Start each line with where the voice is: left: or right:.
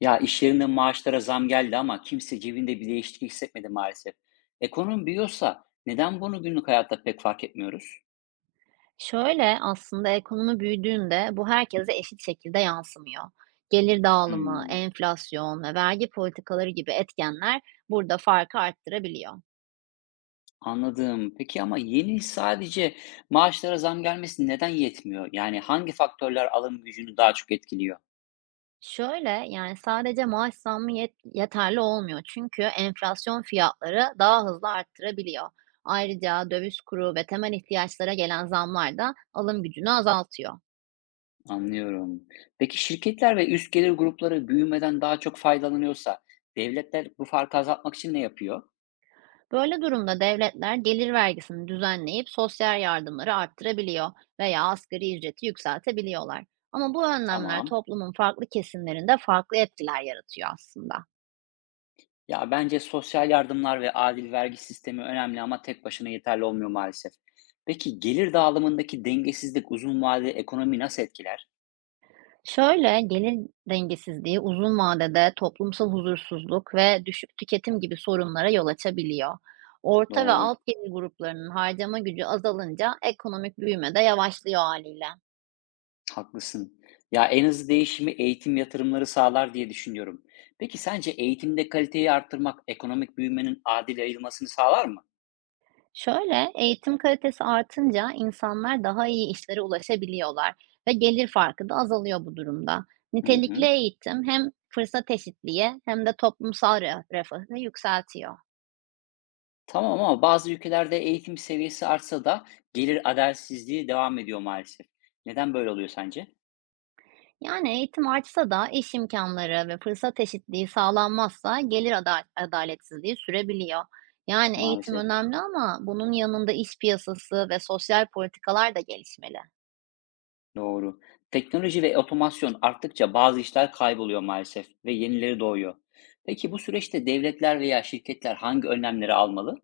left: Ya iş yerinde maaşlara zam geldi ama kimse cebinde bir değişiklik hissetmedi maalesef. Ekonomi büyüyorsa neden bunu günlük hayatta pek fark etmiyoruz?
right: Şöyle, aslında ekonomi büyüdüğünde bu herkese eşit şekilde yansımıyor. Gelir dağılımı,
left: Hmm,
right: enflasyon ve vergi politikaları gibi etkenler burada farkı arttırabiliyor.
left: anladım. Peki ama yeni sadece maaşlara zam gelmesi neden yetmiyor? Yani hangi faktörler alım gücünü daha çok etkiliyor?
right: Şöyle, yani sadece maaş zammı yeterli olmuyor. Çünkü enflasyon fiyatları daha hızlı arttırabiliyor. Ayrıca döviz kuru ve temel ihtiyaçlara gelen zamlar da alım gücünü azaltıyor.
left: Anlıyorum. Peki şirketler ve üst gelir grupları büyümeden daha çok faydalanıyorsa devletler bu farkı azaltmak için ne yapıyor?
right: Böyle durumda devletler gelir vergisini düzenleyip sosyal yardımları arttırabiliyor veya asgari ücreti yükseltebiliyorlar. Ama bu önlemler
left: Tamam.
right: toplumun farklı kesimlerinde farklı etkiler yaratıyor aslında.
left: Ya bence sosyal yardımlar ve adil vergi sistemi önemli ama tek başına yeterli olmuyor maalesef. Peki gelir dağılımındaki dengesizlik uzun vadede ekonomiyi nasıl etkiler?
right: Şöyle gelir dengesizliği uzun vadede toplumsal huzursuzluk ve düşük tüketim gibi sorunlara yol açabiliyor. Orta ve
left: Doğru,
right: alt gelir gruplarının harcama gücü azalınca ekonomik büyüme de yavaşlıyor haliyle.
left: haklısın. Ya en hızlı değişimi eğitim yatırımları sağlar diye düşünüyorum. Peki sence eğitimde kaliteyi arttırmak ekonomik büyümenin adil yayılmasını sağlar mı?
right: Şöyle, eğitim kalitesi artınca insanlar daha iyi işlere ulaşabiliyorlar ve gelir farkı da azalıyor bu durumda.
left: Hı hı.
right: Nitelikli eğitim hem fırsat eşitliği hem de toplumsal refahı yükseltiyor.
left: Tamam ama bazı ülkelerde eğitim seviyesi artsa da gelir adaletsizliği devam ediyor maalesef. Neden böyle oluyor sence?
right: Yani eğitim artsa da iş imkanları ve fırsat eşitliği sağlanmazsa gelir adaletsizliği sürebiliyor. Yani eğitim
left: Maalesef.
right: önemli ama bunun yanında iş piyasası ve sosyal politikalar da gelişmeli.
left: Doğru. Teknoloji ve otomasyon arttıkça bazı işler kayboluyor maalesef ve yenileri doğuyor. Peki bu süreçte devletler veya şirketler hangi önlemleri almalı?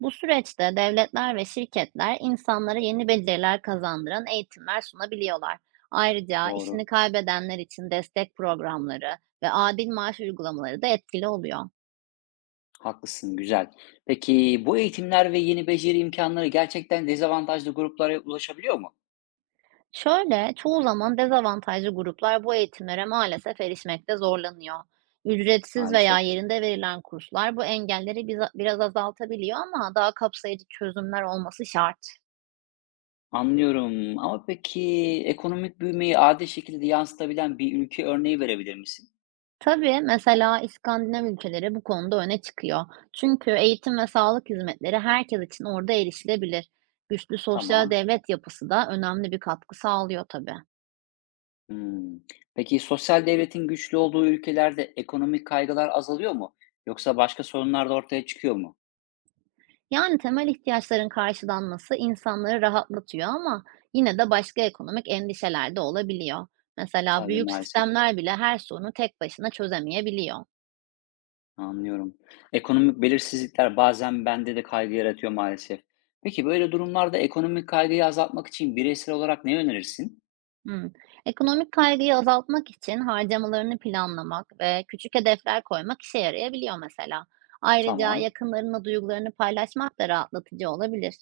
right: Bu süreçte devletler ve şirketler insanlara yeni beceriler kazandıran eğitimler sunabiliyorlar. Ayrıca
left: Doğru.
right: işini kaybedenler için destek programları ve adil maaş uygulamaları da etkili oluyor.
left: Haklısın, güzel. Peki bu eğitimler ve yeni beceri imkanları gerçekten dezavantajlı gruplara ulaşabiliyor mu?
right: Şöyle, çoğu zaman dezavantajlı gruplar bu eğitimlere maalesef erişmekte zorlanıyor. Ücretsiz veya
left: Maalesef.
right: yerinde verilen kurslar bu engelleri biraz azaltabiliyor ama daha kapsayıcı çözümler olması şart.
left: Anlıyorum. Ama peki ekonomik büyümeyi adil şekilde yansıtabilen bir ülke örneği verebilir misin?
right: Tabii, mesela İskandinav ülkeleri bu konuda öne çıkıyor. Çünkü eğitim ve sağlık hizmetleri herkes için orada erişilebilir. Güçlü sosyal
left: Tamam.
right: devlet yapısı da önemli bir katkı sağlıyor tabii.
left: Hımm. Peki sosyal devletin güçlü olduğu ülkelerde ekonomik kaygılar azalıyor mu? Yoksa başka sorunlar da ortaya çıkıyor mu?
right: Yani temel ihtiyaçların karşılanması insanları rahatlatıyor ama yine de başka ekonomik endişeler de olabiliyor. Mesela
left: Tabii,
right: büyük
left: maalesef.
right: sistemler bile her sorunu tek başına çözemeyebiliyor.
left: Anlıyorum. Ekonomik belirsizlikler bazen bende de kaygı yaratıyor maalesef. Peki böyle durumlarda ekonomik kaygıyı azaltmak için bireysel olarak ne önerirsin?
right: Hımm. Ekonomik kaygıyı azaltmak için harcamalarını planlamak ve küçük hedefler koymak işe yarayabiliyor mesela. Ayrıca
left: Tamam.
right: yakınlarınla duygularını paylaşmak da rahatlatıcı olabilir.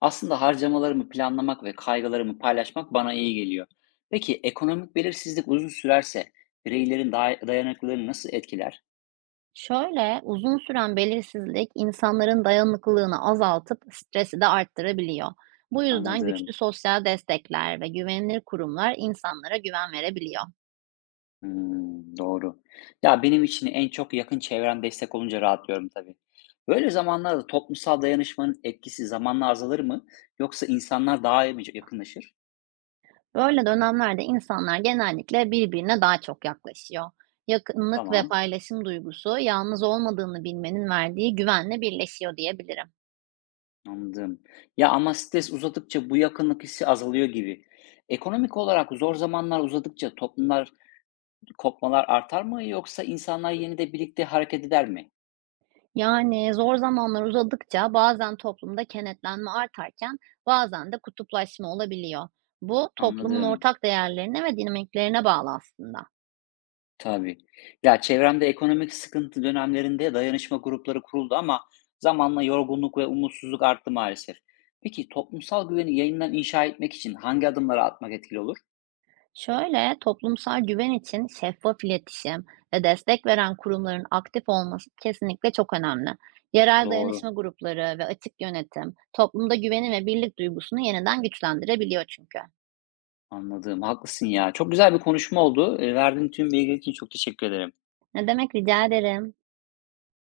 left: Aslında harcamalarımı planlamak ve kaygılarımı paylaşmak bana iyi geliyor. Peki ekonomik belirsizlik uzun sürerse bireylerin dayanıklılığını nasıl etkiler?
right: Şöyle, uzun süren belirsizlik insanların dayanıklılığını azaltıp stresi de arttırabiliyor. Bu yüzden güçlü
left: Anladım.
right: sosyal destekler ve güvenilir kurumlar insanlara güven verebiliyor.
left: Hımm, doğru. Ya, benim için en çok yakın çevrem destek olunca rahatlıyorum tabii. Böyle zamanlarda toplumsal dayanışmanın etkisi zamanla azalır mı yoksa insanlar daha mı yakınlaşır?
right: Böyle dönemlerde insanlar genellikle birbirine daha çok yaklaşıyor. Yakınlık ve
left: Tamam,
right: paylaşım duygusu yalnız olmadığını bilmenin verdiği güvenle birleşiyor diyebilirim.
left: anladım. Ya, ama stres uzadıkça bu yakınlık hissi azalıyor gibi. Ekonomik olarak zor zamanlar uzadıkça toplumlar kopmalar artar mı yoksa insanlar yine de birlikte hareket eder mi?
right: Yani zor zamanlar uzadıkça bazen toplumda kenetlenme artarken bazen de kutuplaşma olabiliyor. Bu toplumun
left: Anladım.
right: ortak değerlerine ve dinamiklerine bağlı aslında.
left: Tabii. Ya, çevremde ekonomik sıkıntı dönemlerinde dayanışma grupları kuruldu ama zamanla yorgunluk ve umutsuzluk arttı maalesef. Peki toplumsal güveni yeniden inşa etmek için hangi adımları atmak etkili olur?
right: Şöyle, toplumsal güven için şeffaf iletişim ve destek veren kurumların aktif olması kesinlikle çok önemli. Yerel dayanışma
left: Doğru,
right: grupları ve açık yönetim toplumda güveni ve birlik duygusunu yeniden güçlendirebiliyor çünkü.
left: anladım. Haklısın ya. Çok güzel bir konuşma oldu. Verdiğin tüm bilgiler için çok teşekkür ederim.
right: Ne demek, rica ederim.